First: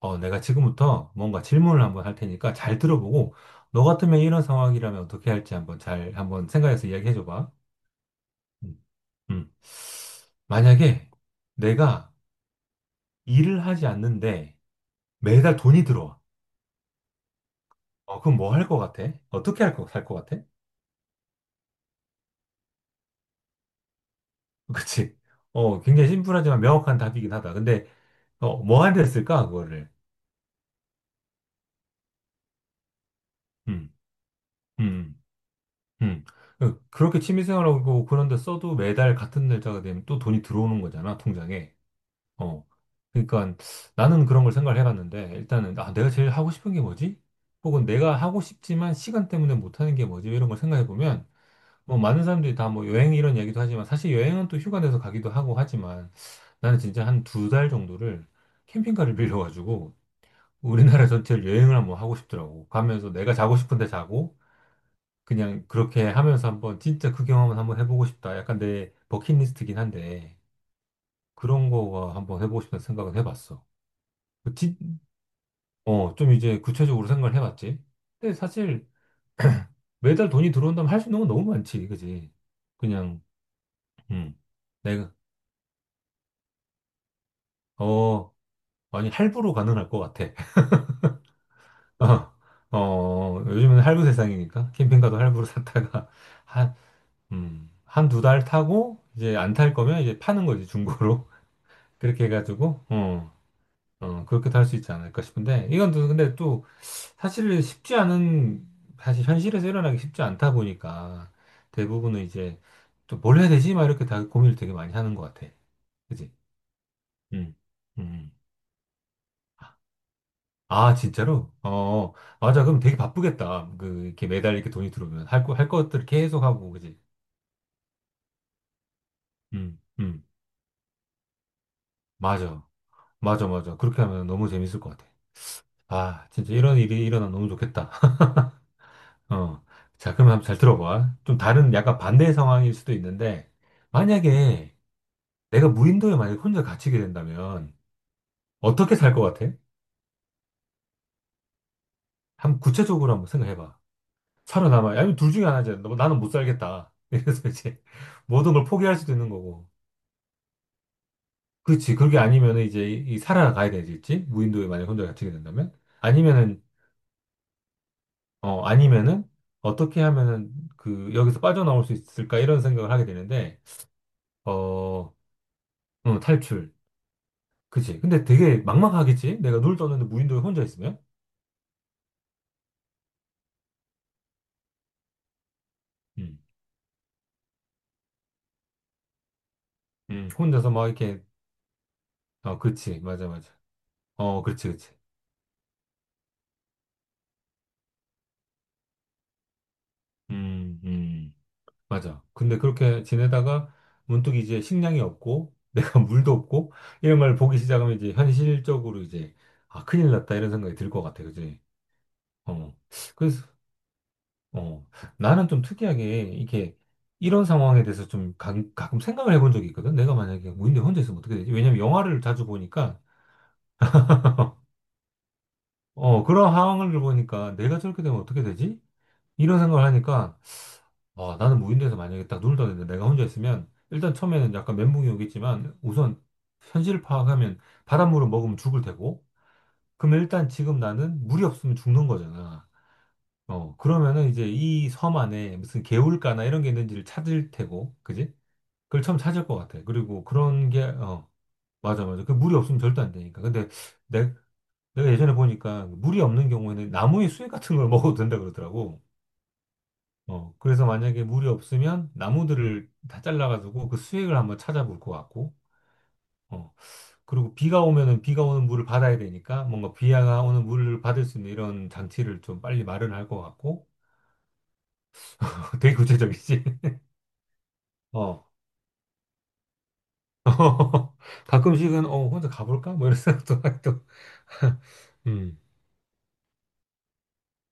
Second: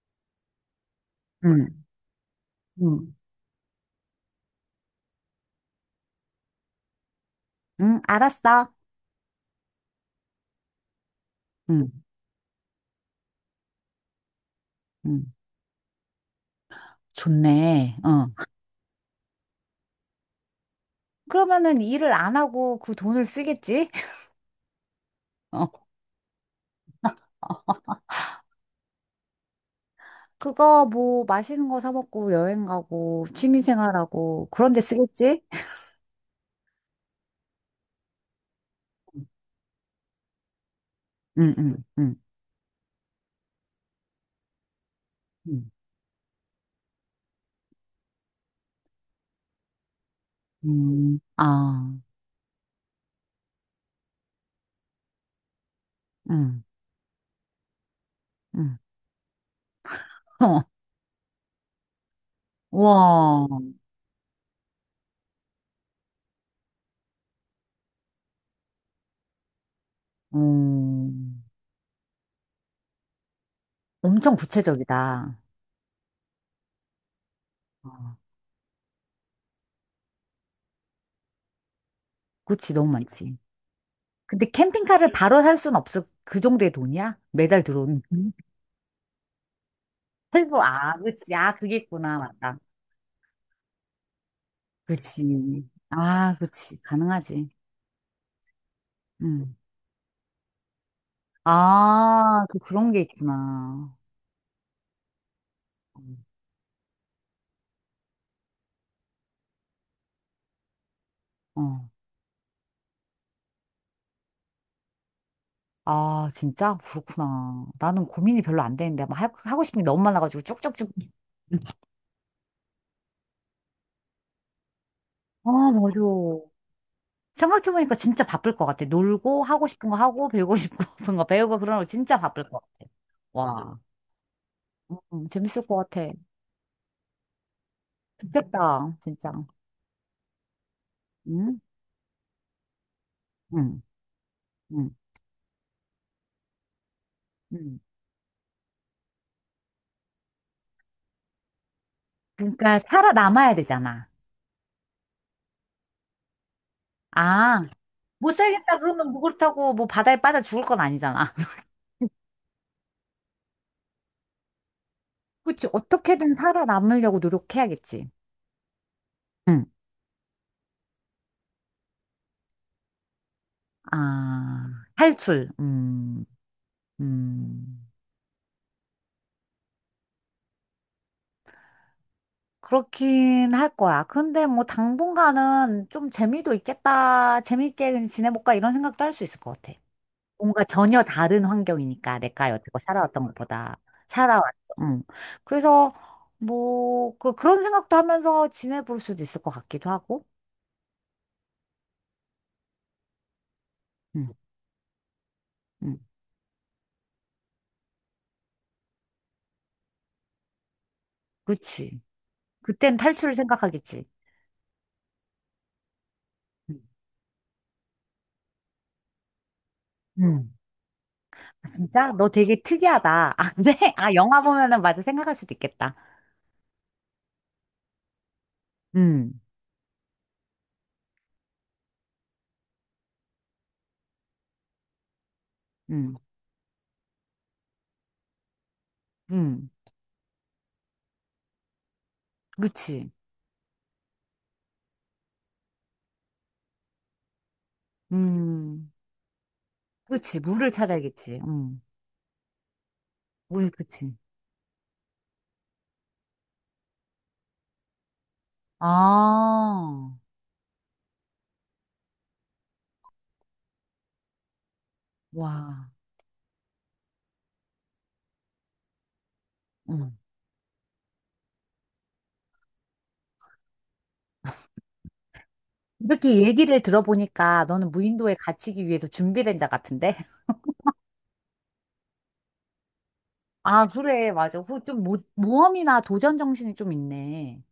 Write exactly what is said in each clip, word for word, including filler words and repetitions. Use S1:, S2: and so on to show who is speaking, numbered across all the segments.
S1: 어, 내가 지금부터 뭔가
S2: 응,
S1: 질문을 한번 할 테니까 잘
S2: 응,
S1: 들어보고, 너 같으면 이런 상황이라면 어떻게 할지 한번 잘, 한번 생각해서 이야기해 줘봐.
S2: 응, 알았어.
S1: 음. 음. 만약에
S2: 응,
S1: 내가 일을 하지 않는데
S2: 응.
S1: 매달 돈이 들어와.
S2: 좋네.
S1: 어,
S2: 어.
S1: 그럼 뭐 할 것 같아? 어떻게 할 거, 살것 같아?
S2: 그러면은 일을 안 하고 그 돈을 쓰겠지?
S1: 그치? 어,
S2: 어.
S1: 굉장히 심플하지만 명확한 답이긴 하다. 근데, 어, 뭐 하는 데 쓸까, 그거를?
S2: 그거 뭐 맛있는 거 사 먹고 여행 가고 취미
S1: 음,
S2: 생활하고 그런 데
S1: 음,
S2: 쓰겠지?
S1: 음. 그- 그렇게 취미생활하고 그런 데 써도 매달 같은 날짜가 되면 또 돈이 들어오는 거잖아,
S2: 응,
S1: 통장에.
S2: 응, 응,
S1: 어. 그러니까 나는 그런 걸 생각을 해봤는데
S2: 응.
S1: 일단은 아, 내가 제일 하고 싶은 게 뭐지? 혹은 내가 하고 싶지만 시간 때문에 못하는 게 뭐지? 이런 걸 생각해
S2: 음,
S1: 보면
S2: 아,
S1: 뭐 많은 사람들이 다 뭐 여행 이런 얘기도 하지만 사실 여행은 또 휴가 내서 가기도 하고 하지만
S2: 응,
S1: 나는 진짜 한 두 달 정도를
S2: 응.
S1: 캠핑카를 빌려가지고 우리나라 전체를 여행을 한번 하고 싶더라고. 가면서 내가
S2: 와,
S1: 자고 싶은데 자고 그냥 그렇게 하면서 한번 진짜 그 경험을 한번 해보고 싶다. 약간 내 버킷리스트긴 한데
S2: 음,
S1: 그런 거가 한번 해보고 싶다는 생각은 해봤어.
S2: 엄청 구체적이다.
S1: 어, 좀 이제 구체적으로 생각을 해봤지.
S2: 어,
S1: 근데 사실 매달 돈이 들어온다면 할 수 있는 건 너무 많지, 그지?
S2: 그치, 너무
S1: 그냥,
S2: 많지.
S1: 음,
S2: 근데
S1: 내가,
S2: 캠핑카를 바로 살 순 없어. 그 정도의 돈이야? 매달 들어오는.
S1: 어, 아니, 할부로 가능할 것 같아.
S2: 헬보, 아, 그치. 아, 그게 있구나.
S1: 어,
S2: 맞다.
S1: 어, 요즘은 할부 세상이니까 캠핑카도
S2: 그치.
S1: 할부로 샀다가
S2: 아,
S1: 한,
S2: 그치. 가능하지.
S1: 음, 한 두 달 타고 이제 안
S2: 응.
S1: 탈 거면 이제 파는 거지, 중고로. 그렇게
S2: 아, 또
S1: 해가지고,
S2: 그런 게
S1: 어,
S2: 있구나.
S1: 어, 그렇게도 할 수 있지 않을까 싶은데, 이건 또 근데 또 사실 쉽지 않은, 사실 현실에서 일어나기 쉽지 않다 보니까
S2: 어.
S1: 대부분은 이제 또 뭘 해야 되지? 막 이렇게 다 고민을 되게 많이 하는 것 같아.
S2: 아,
S1: 그지?
S2: 진짜?
S1: 음,
S2: 그렇구나. 나는
S1: 음.
S2: 고민이 별로 안 되는데. 막 하- 하고 싶은 게 너무 많아가지고 쭉쭉쭉.
S1: 아, 진짜로? 어, 어. 맞아. 그럼 되게 바쁘겠다. 그, 이렇게 매달 이렇게 돈이 들어오면 할
S2: 아,
S1: 거, 할
S2: 맞아.
S1: 것들 계속 하고, 그지?
S2: 생각해보니까 진짜 바쁠 것 같아. 놀고, 하고
S1: 음,
S2: 싶은 거
S1: 음.
S2: 하고, 배우고 싶은 거 배우고, 그런 거 진짜 바쁠 것
S1: 맞아.
S2: 같아.
S1: 맞아, 맞아.
S2: 와.
S1: 그렇게 하면 너무 재밌을 것 같아.
S2: 음, 재밌을 것 같아.
S1: 아, 진짜 이런 일이 일어나면 너무 좋겠다.
S2: 좋겠다. 진짜.
S1: 어. 자, 그럼 한번 잘 들어봐. 좀
S2: 응?
S1: 다른 약간 반대 상황일 수도 있는데,
S2: 응,
S1: 만약에
S2: 응,
S1: 내가 무인도에 만약에 혼자 갇히게 된다면
S2: 응.
S1: 어떻게 살 것 같아? 한번
S2: 그러니까
S1: 구체적으로 한번
S2: 살아남아야
S1: 생각해봐.
S2: 되잖아.
S1: 살아남아. 아니면 둘 중에 하나지. 너, 나는 못 살겠다. 그래서
S2: 아,
S1: 이제
S2: 못
S1: 모든 걸
S2: 살겠다
S1: 포기할 수도
S2: 그러면 뭐
S1: 있는 거고.
S2: 그렇다고 뭐 바다에 빠져 죽을 건 아니잖아.
S1: 그렇지. 그게 아니면 이제 이, 이 살아가야 되겠지. 무인도에 만약에 혼자 갇히게
S2: 그치,
S1: 된다면.
S2: 어떻게든
S1: 아니면은,
S2: 살아남으려고 노력해야겠지.
S1: 어, 아니면은
S2: 응.
S1: 어떻게 하면은 그 여기서 빠져나올 수 있을까? 이런 생각을 하게 되는데,
S2: 아,
S1: 어,
S2: 탈출.
S1: 응,
S2: 음,
S1: 탈출.
S2: 음.
S1: 그치. 근데 되게 막막하겠지? 내가 눈을 떴는데 무인도에 혼자 있으면?
S2: 그렇긴 할 거야. 근데 뭐 당분간은 좀
S1: 음.
S2: 재미도 있겠다. 재밌게 그냥 지내볼까 이런 생각도 할 수 있을 것 같아.
S1: 음,
S2: 뭔가
S1: 혼자서 막
S2: 전혀
S1: 이렇게,
S2: 다른 환경이니까 내가
S1: 어,
S2: 여태껏
S1: 그치.
S2: 살아왔던
S1: 맞아, 맞아.
S2: 것보다
S1: 어,
S2: 살아왔죠.
S1: 그렇지, 그렇지.
S2: 응. 그래서 뭐 그, 그런 생각도 하면서 지내볼 수도 있을 것 같기도 하고.
S1: 음, 음, 맞아. 근데 그렇게 지내다가 문득
S2: 응.
S1: 이제 식량이 없고, 내가
S2: 응.
S1: 물도 없고, 이런 걸 보기 시작하면 이제 현실적으로 이제, 아, 큰일 났다, 이런 생각이 들 것 같아, 그지?
S2: 그치.
S1: 어.
S2: 그땐 탈출을
S1: 그래서,
S2: 생각하겠지.
S1: 어, 나는 좀 특이하게, 이렇게,
S2: 음.
S1: 이런 상황에 대해서 좀 가, 가끔 생각을 해본 적이 있거든? 내가 만약에
S2: 음.
S1: 무인대 혼자 있으면 어떻게 되지?
S2: 아,
S1: 왜냐면
S2: 진짜?
S1: 영화를
S2: 너
S1: 자주
S2: 되게
S1: 보니까,
S2: 특이하다. 아, 네? 아, 영화 보면은 맞아. 생각할 수도 있겠다.
S1: 어, 그런 상황을 보니까 내가 저렇게 되면 어떻게 되지?
S2: 음,
S1: 이런 생각을 하니까, 아, 나는 무인도에서 만약에 딱 눈을 떠는데 내가 혼자 있으면 일단 처음에는 약간 멘붕이 오겠지만
S2: 음,
S1: 우선 현실을 파악하면 바닷물을 먹으면 죽을 테고
S2: 음.
S1: 그러면 일단 지금 나는 물이 없으면 죽는 거잖아.
S2: 그치.
S1: 어, 그러면은 이제 이 섬 안에 무슨 개울가나 이런 게 있는지를 찾을 테고, 그지?
S2: 음.
S1: 그걸 처음 찾을 것 같아. 그리고
S2: 그치.
S1: 그런
S2: 물을
S1: 게, 어,
S2: 찾아야겠지. 음.
S1: 맞아, 맞아. 그 물이 없으면 절대 안 되니까. 근데
S2: 물, 그치.
S1: 내, 내가 예전에 보니까 물이 없는 경우에는 나무의 수액 같은 걸 먹어도 된다 그러더라고.
S2: 아,
S1: 어, 그래서 만약에 물이 없으면 나무들을 다 잘라가지고 그 수액을 한번 찾아볼 것 같고,
S2: 와.
S1: 어, 그리고 비가 오면은 비가 오는 물을 받아야 되니까 뭔가
S2: 음.
S1: 비가 오는 물을 받을 수 있는 이런 장치를 좀 빨리 마련할 것 같고, 되게
S2: 이렇게
S1: 구체적이지?
S2: 얘기를 들어보니까 너는 무인도에
S1: 어.
S2: 갇히기 위해서 준비된 자 같은데?
S1: 가끔씩은, 어, 혼자 가볼까? 뭐 이런 생각도
S2: 아,
S1: 하기도,
S2: 그래. 맞아. 그 좀 모,
S1: 음,
S2: 모험이나 도전 정신이 좀 있네.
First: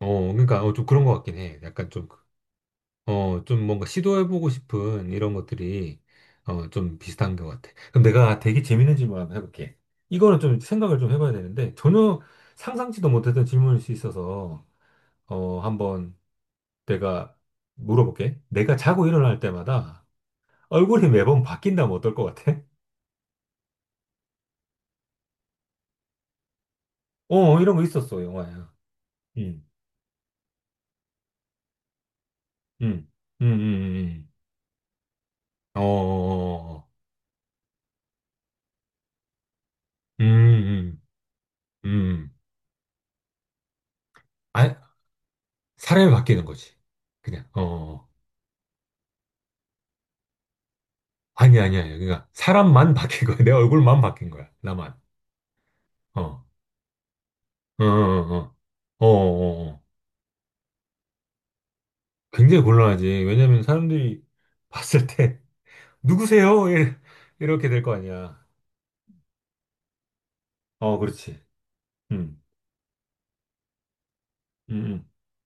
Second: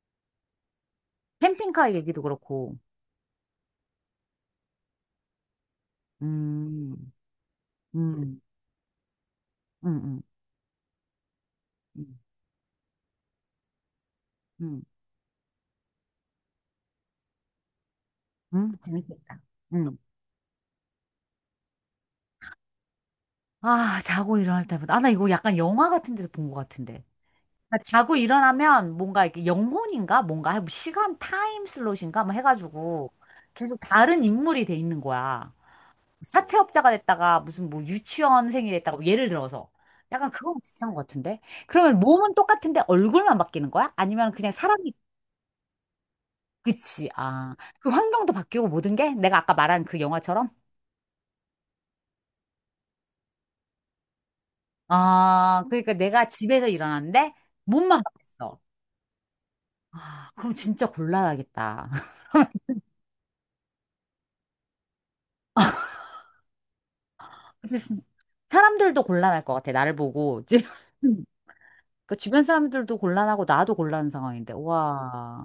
S1: 어, 그러니까, 어, 좀 그런 것 같긴 해. 약간
S2: 캠핑카
S1: 좀 그
S2: 얘기도 그렇고.
S1: 어, 좀 뭔가 시도해보고 싶은 이런 것들이 어,
S2: 음,
S1: 좀 비슷한 것 같아. 그럼 내가
S2: 음.
S1: 되게 재밌는 질문 한번 해볼게.
S2: 응,
S1: 이거는 좀 생각을 좀 해봐야 되는데
S2: 응,
S1: 전혀 상상치도 못했던 질문일 수 있어서
S2: 응,
S1: 어, 한번 내가 물어볼게.
S2: 응,
S1: 내가 자고
S2: 재밌겠다.
S1: 일어날
S2: 응.
S1: 때마다 얼굴이 매번 바뀐다면 어떨 것 같아?
S2: 아, 자고 일어날 때보다. 아, 나 이거 약간 영화 같은 데서 본 것 같은데.
S1: 어, 이런
S2: 나
S1: 거
S2: 자고
S1: 있었어, 영화야.
S2: 일어나면 뭔가 이렇게
S1: 응,
S2: 영혼인가? 뭔가 뭐 시간 타임 슬롯인가? 뭐
S1: 응,
S2: 해가지고
S1: 응,
S2: 계속
S1: 응,
S2: 다른
S1: 응.
S2: 인물이 돼 있는 거야.
S1: 응. 어,
S2: 뭐
S1: 어, 어, 어.
S2: 사채업자가 됐다가 무슨 뭐 유치원생이 됐다가 뭐 예를 들어서. 약간 그거랑 비슷한 것
S1: 음,
S2: 같은데?
S1: 음,
S2: 그러면
S1: 음.
S2: 몸은 똑같은데 얼굴만 바뀌는 거야? 아니면 그냥
S1: 아,
S2: 사람이,
S1: 사람이 바뀌는 거지.
S2: 그치.
S1: 그냥,
S2: 아,
S1: 어.
S2: 그
S1: 어, 어.
S2: 환경도 바뀌고 모든 게? 내가 아까 말한 그 영화처럼?
S1: 아니, 아니, 아니. 그러니까, 사람만 바뀐 거야. 내 얼굴만 바뀐 거야. 나만.
S2: 아, 그러니까 내가
S1: 어,
S2: 집에서 일어났는데
S1: 어,
S2: 몸만
S1: 어, 어.
S2: 바뀌었어.
S1: 어, 어, 어. 어.
S2: 아, 그럼 진짜 곤란하겠다.
S1: 굉장히 곤란하지. 왜냐면 사람들이 봤을 때, 누구세요? 이- 이렇게 될 거
S2: 진짜
S1: 아니야.
S2: 사람들도 곤란할 것 같아, 나를 보고. 지금
S1: 어, 그렇지.
S2: 그 주변
S1: 음,
S2: 사람들도 곤란하고 나도 곤란한 상황인데,
S1: 음, 음.
S2: 와.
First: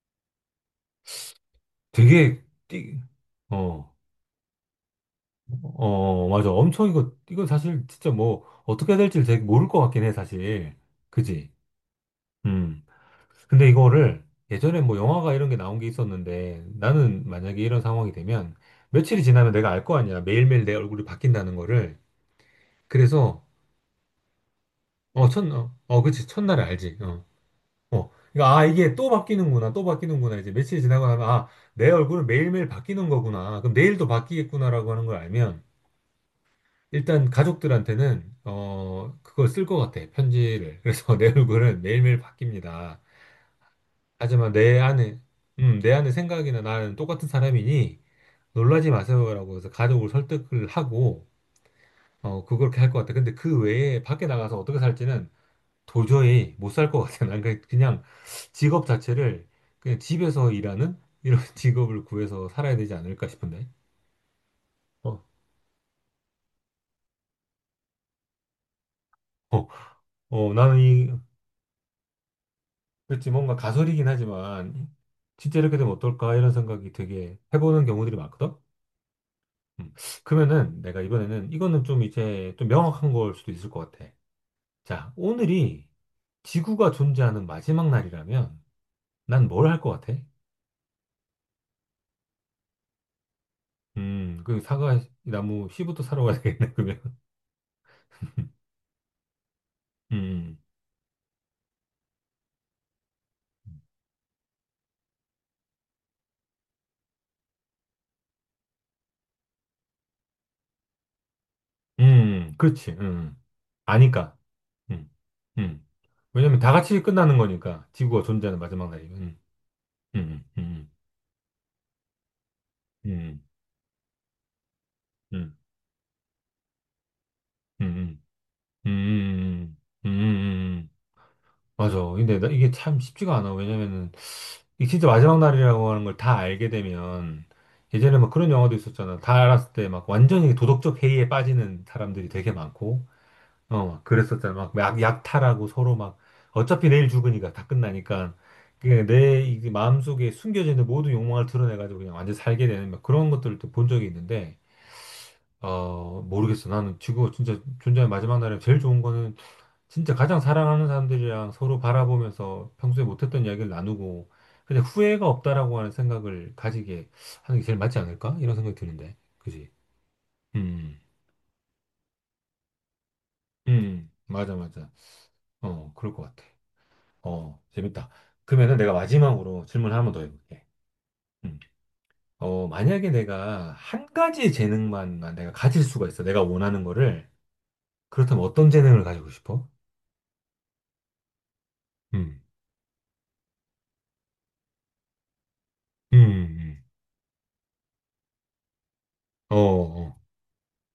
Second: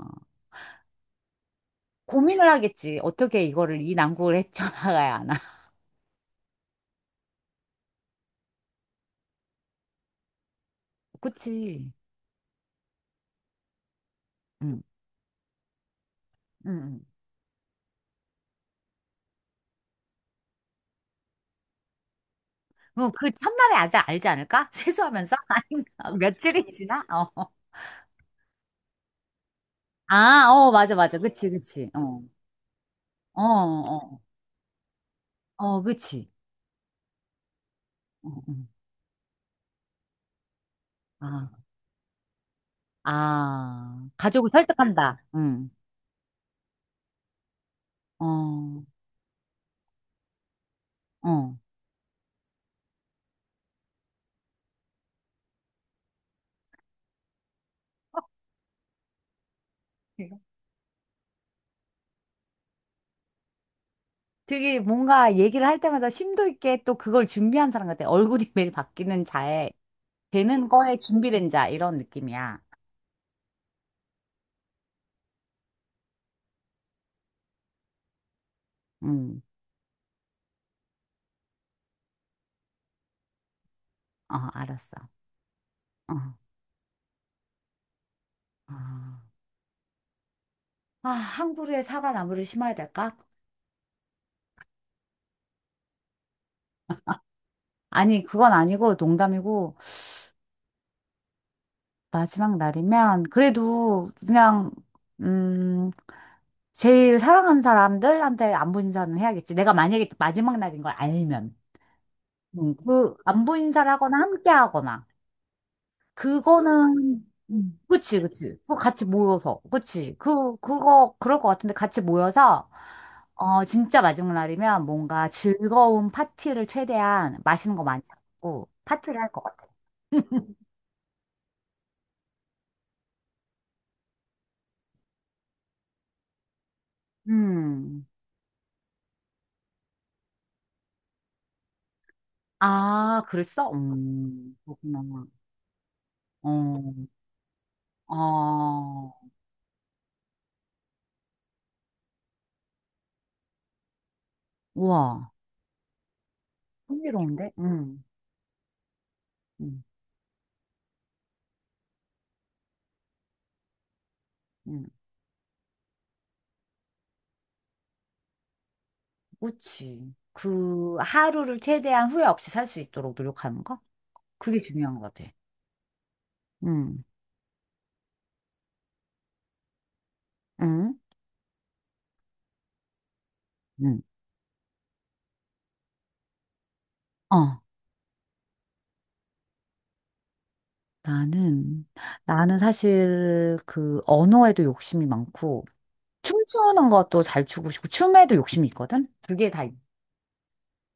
S1: 되게,
S2: 고민을 하겠지.
S1: 띠,
S2: 어떻게 이거를, 이
S1: 어,
S2: 난국을 헤쳐나가야 하나.
S1: 어, 맞아. 엄청 이거, 이거 사실 진짜 뭐, 어떻게 해야 될지 되게 모를 것 같긴 해, 사실. 그지?
S2: 그치.
S1: 음. 근데 이거를 예전에
S2: 응,
S1: 뭐 영화가 이런 게 나온 게 있었는데
S2: 응, 응.
S1: 나는 만약에 이런 상황이 되면 며칠이 지나면 내가 알 거 아니야. 매일매일 내 얼굴이 바뀐다는 거를.
S2: 뭐, 그
S1: 그래서
S2: 첫날에 아직 알지 않을까?
S1: 어,
S2: 세수하면서?
S1: 첫, 어, 어,
S2: 아니,
S1: 그치. 첫날에
S2: 며칠이
S1: 알지.
S2: 지나?
S1: 어,
S2: 어.
S1: 어. 그러니까 아, 이게 또 바뀌는구나. 또 바뀌는구나.
S2: 아,
S1: 이제
S2: 어,
S1: 며칠이
S2: 맞아,
S1: 지나고
S2: 맞아.
S1: 나면 아,
S2: 그치, 그치.
S1: 내
S2: 어,
S1: 얼굴은 매일매일 바뀌는
S2: 어,
S1: 거구나. 그럼 내일도
S2: 어,
S1: 바뀌겠구나라고 하는 걸 알면
S2: 어, 그치.
S1: 일단
S2: 어,
S1: 가족들한테는
S2: 어.
S1: 어, 그걸 쓸 것 같아. 편지를. 그래서 내
S2: 아.
S1: 얼굴은 매일매일 바뀝니다.
S2: 아, 가족을
S1: 하지만 내 안에,
S2: 설득한다. 응.
S1: 음, 내 안에 생각이나 나는 똑같은 사람이니
S2: 어,
S1: 놀라지 마세요라고 해서 가족을 설득을 하고,
S2: 어.
S1: 어, 그걸 그렇게 할 것 같아. 근데 그 외에 밖에 나가서 어떻게 살지는 도저히 못 살 것 같아. 난 그냥 그냥 직업 자체를 그냥 집에서 일하는 이런 직업을 구해서 살아야 되지 않을까 싶은데.
S2: 되게
S1: 어,
S2: 뭔가 얘기를 할 때마다 심도 있게 또 그걸 준비한 사람 같아. 얼굴이 매일 바뀌는
S1: 어,
S2: 자에,
S1: 어,
S2: 되는
S1: 나는
S2: 거에
S1: 이,
S2: 준비된 자, 이런 느낌이야.
S1: 그렇지, 뭔가 가설이긴 하지만 진짜 이렇게 되면 어떨까 이런 생각이 되게 해보는 경우들이 많거든.
S2: 응.
S1: 음. 그러면은 내가 이번에는 이거는 좀 이제 좀 명확한 걸 수도 있을 것 같아.
S2: 어, 알았어.
S1: 자, 오늘이
S2: 어.
S1: 지구가 존재하는 마지막 날이라면
S2: 아,
S1: 난 뭘 할 것 같아?
S2: 아, 항구루에 사과나무를 심어야 될까?
S1: 음, 그 사과 나무 씨부터 사러 가야 되겠네, 그러면.
S2: 아니, 그건 아니고 농담이고,
S1: 음,
S2: 마지막 날이면, 그래도 그냥, 음, 제일 사랑하는 사람들한테 안부 인사는 해야겠지. 내가 만약에 마지막 날인 걸 알면.
S1: 음, 음,
S2: 음,
S1: 그렇지.
S2: 그,
S1: 음.
S2: 안부 인사를 하거나
S1: 아니까.
S2: 함께 하거나.
S1: 음, 음. 왜냐면 다 같이
S2: 그거는,
S1: 끝나는
S2: 음,
S1: 거니까
S2: 그치,
S1: 지구가
S2: 그치.
S1: 존재하는
S2: 그거
S1: 마지막 날이.
S2: 같이
S1: 음,
S2: 모여서. 그치.
S1: 음,
S2: 그,
S1: 음,
S2: 그거, 그럴 것 같은데 같이 모여서,
S1: 음,
S2: 어, 진짜 마지막 날이면 뭔가
S1: 음,
S2: 즐거운 파티를 최대한 맛있는 거 많이
S1: 음,
S2: 잡고
S1: 음,
S2: 파티를 할 것 같아.
S1: 음, 음, 음, 음, 음. 음. 맞아. 근데 나 이게 참 쉽지가 않아. 왜냐면은 이 진짜 마지막 날이라고 하는 걸 다 알게 되면
S2: 음.
S1: 예전에 막 그런 영화도 있었잖아. 다 알았을 때 막 완전히 도덕적 해이에 빠지는 사람들이 되게 많고,
S2: 아, 그랬어?
S1: 어, 막 그랬었잖아.
S2: 음,
S1: 막 약,
S2: 그렇구나.
S1: 약탈하고 서로 막
S2: 어,
S1: 어차피 내일 죽으니까 다 끝나니까 그
S2: 어,
S1: 내 이게 마음속에 숨겨져 있는 모든 욕망을 드러내가지고 그냥 완전 살게 되는 막 그런 것들을 또 본 적이 있는데,
S2: 우와.
S1: 어, 모르겠어. 나는 지금
S2: 흥미로운데?
S1: 진짜
S2: 음,
S1: 존재의 마지막 날에 제일 좋은 거는
S2: 음,
S1: 진짜 가장 사랑하는 사람들이랑 서로 바라보면서 평소에 못했던 이야기를 나누고, 근데
S2: 음.
S1: 후회가 없다라고 하는 생각을 가지게 하는 게 제일 맞지 않을까? 이런 생각이 드는데. 그지?
S2: 그치. 그
S1: 음,
S2: 하루를 최대한 후회 없이 살 수 있도록 노력하는 거?
S1: 음, 맞아,
S2: 그게
S1: 맞아.
S2: 중요한 것 같아.
S1: 어, 그럴 것 같아.
S2: 응,
S1: 어, 재밌다. 그러면은 내가 마지막으로 질문 을 하나 더 해볼게.
S2: 응,
S1: 음. 어, 만약에 내가
S2: 응.
S1: 한 가지 재능만 내가 가질 수가 있어. 내가 원하는 거를.
S2: 어,
S1: 그렇다면 어떤 재능을 가지고 싶어?
S2: 나는,
S1: 음,
S2: 나는 사실 그 언어에도 욕심이 많고,
S1: 음, 음.
S2: 춤추는 것도 잘 추고 싶고, 춤에도 욕심이 있거든? 두 개
S1: 어,
S2: 다. 있-
S1: 어.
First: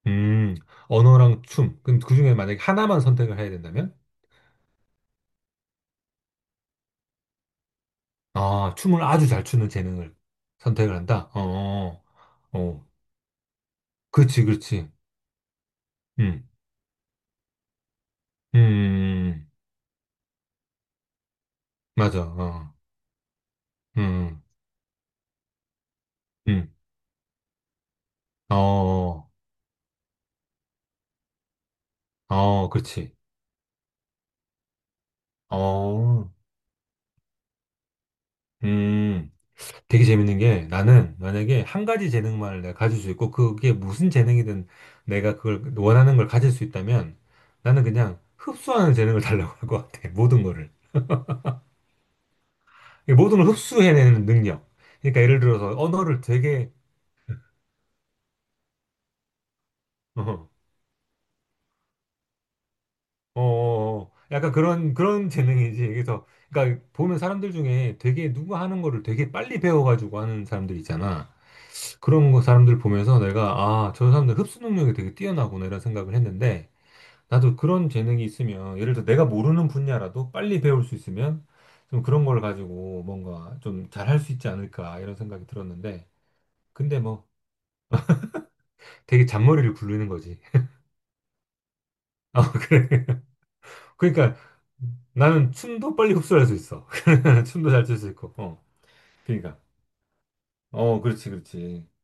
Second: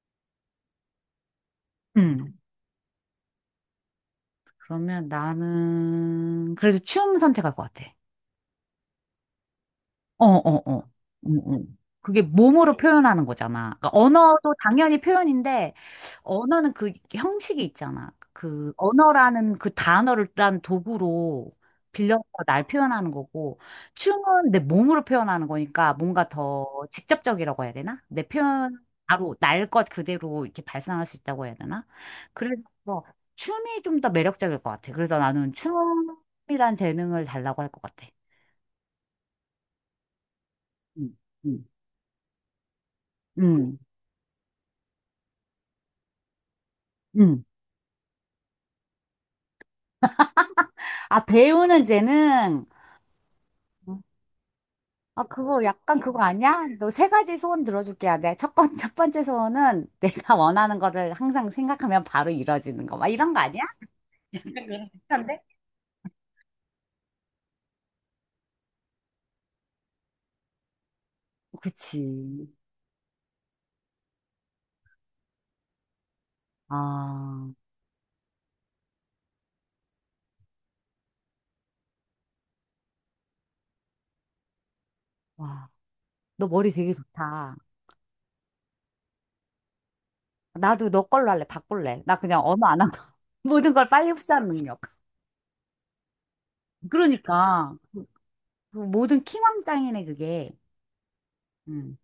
S1: 음, 언어랑 춤. 그럼 그중에
S2: 응.
S1: 만약에 하나만 선택을 해야 된다면?
S2: 그러면 나는, 그래서 춤 선택할 것 같아.
S1: 아, 춤을 아주 잘 추는 재능을
S2: 어, 어, 어.
S1: 선택을 한다? 어,
S2: 응, 응. 그게
S1: 어.
S2: 몸으로
S1: 어.
S2: 표현하는 거잖아. 그러니까
S1: 그렇지,
S2: 언어도
S1: 그렇지.
S2: 당연히 표현인데,
S1: 음,
S2: 언어는 그 형식이 있잖아.
S1: 음, 음,
S2: 그
S1: 음.
S2: 언어라는 그 단어를 란 도구로
S1: 맞아.
S2: 빌려서 날
S1: 어,
S2: 표현하는 거고,
S1: 음,
S2: 춤은 내 몸으로 표현하는 거니까 뭔가 더
S1: 음,
S2: 직접적이라고 해야 되나? 내
S1: 어,
S2: 표현,
S1: 어,
S2: 바로 날 것 그대로 이렇게 발산할 수 있다고 해야 되나?
S1: 어,
S2: 그래서
S1: 그렇지.
S2: 춤이 좀 더 매력적일 것 같아. 그래서 나는
S1: 어,
S2: 춤이란 재능을 달라고 할 것 같아.
S1: 음. 되게 재밌는 게 나는
S2: 음,
S1: 만약에
S2: 음,
S1: 한 가지 재능만을 내가 가질 수 있고 그게
S2: 음.
S1: 무슨 재능이든 내가 그걸 원하는 걸 가질 수 있다면
S2: 음.
S1: 나는 그냥 흡수하는 재능을 달라고 할 것 같아. 모든 거를.
S2: 아, 배우는 재능.
S1: 이 모든 걸 흡수해내는 능력. 그러니까
S2: 아,
S1: 예를
S2: 그거
S1: 들어서
S2: 약간
S1: 언어를
S2: 그거 아니야?
S1: 되게
S2: 너 세 가지 소원 들어줄게. 야, 내 첫, 번, 첫 번째 소원은
S1: 어,
S2: 내가
S1: 어,
S2: 원하는 거를 항상 생각하면 바로 이루어지는 거. 막 이런 거 아니야?
S1: 어, 약간 그런 그런
S2: 그런데?
S1: 재능이지. 그래서 그러니까 보면 사람들 중에 되게 누구 하는 거를 되게 빨리 배워가지고 하는 사람들 있잖아. 그런 거
S2: 그치.
S1: 사람들 보면서 내가 아, 저 사람들 흡수 능력이 되게 뛰어나구나 이런 생각을 했는데
S2: 아,
S1: 나도 그런 재능이 있으면 예를 들어 내가 모르는 분야라도 빨리 배울 수 있으면 좀 그런 걸 가지고 뭔가 좀 잘할 수 있지 않을까 이런 생각이
S2: 와.
S1: 들었는데
S2: 너 머리 되게
S1: 근데 뭐
S2: 좋다.
S1: 되게 잔머리를 굴리는 거지.
S2: 나도 너 걸로 할래. 바꿀래. 나 그냥
S1: 아,
S2: 언어 안 하고
S1: 그래.
S2: 모든 걸 빨리
S1: 그러니까
S2: 흡수하는 능력.
S1: 나는 춤도 빨리 흡수할 수 있어. 춤도
S2: 그러니까.
S1: 잘 출 수 있고. 어.
S2: 그 모든
S1: 그러니까.
S2: 킹왕짱이네, 그게.
S1: 어, 그렇지, 그렇지.
S2: 음.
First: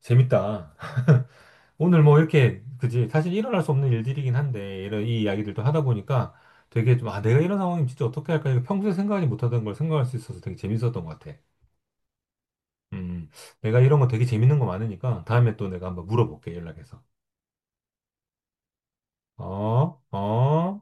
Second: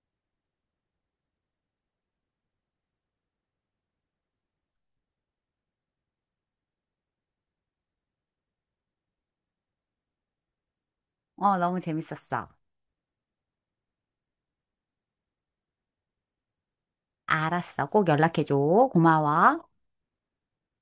S1: 재밌다. 오늘 뭐 이렇게, 그지? 사실 일어날 수 없는 일들이긴 한데, 이런 이 이야기들도 하다 보니까 되게 좀, 아, 내가 이런 상황이면 진짜 어떻게 할까? 이거 평소에 생각하지 못하던 걸 생각할 수 있어서 되게 재밌었던 것 같아.
S2: 어, 너무 재밌었어.
S1: 음, 내가 이런 거 되게 재밌는 거 많으니까 다음에 또 내가 한번 물어볼게, 연락해서.
S2: 알았어. 꼭 연락해줘. 고마워.
S1: 어, 어.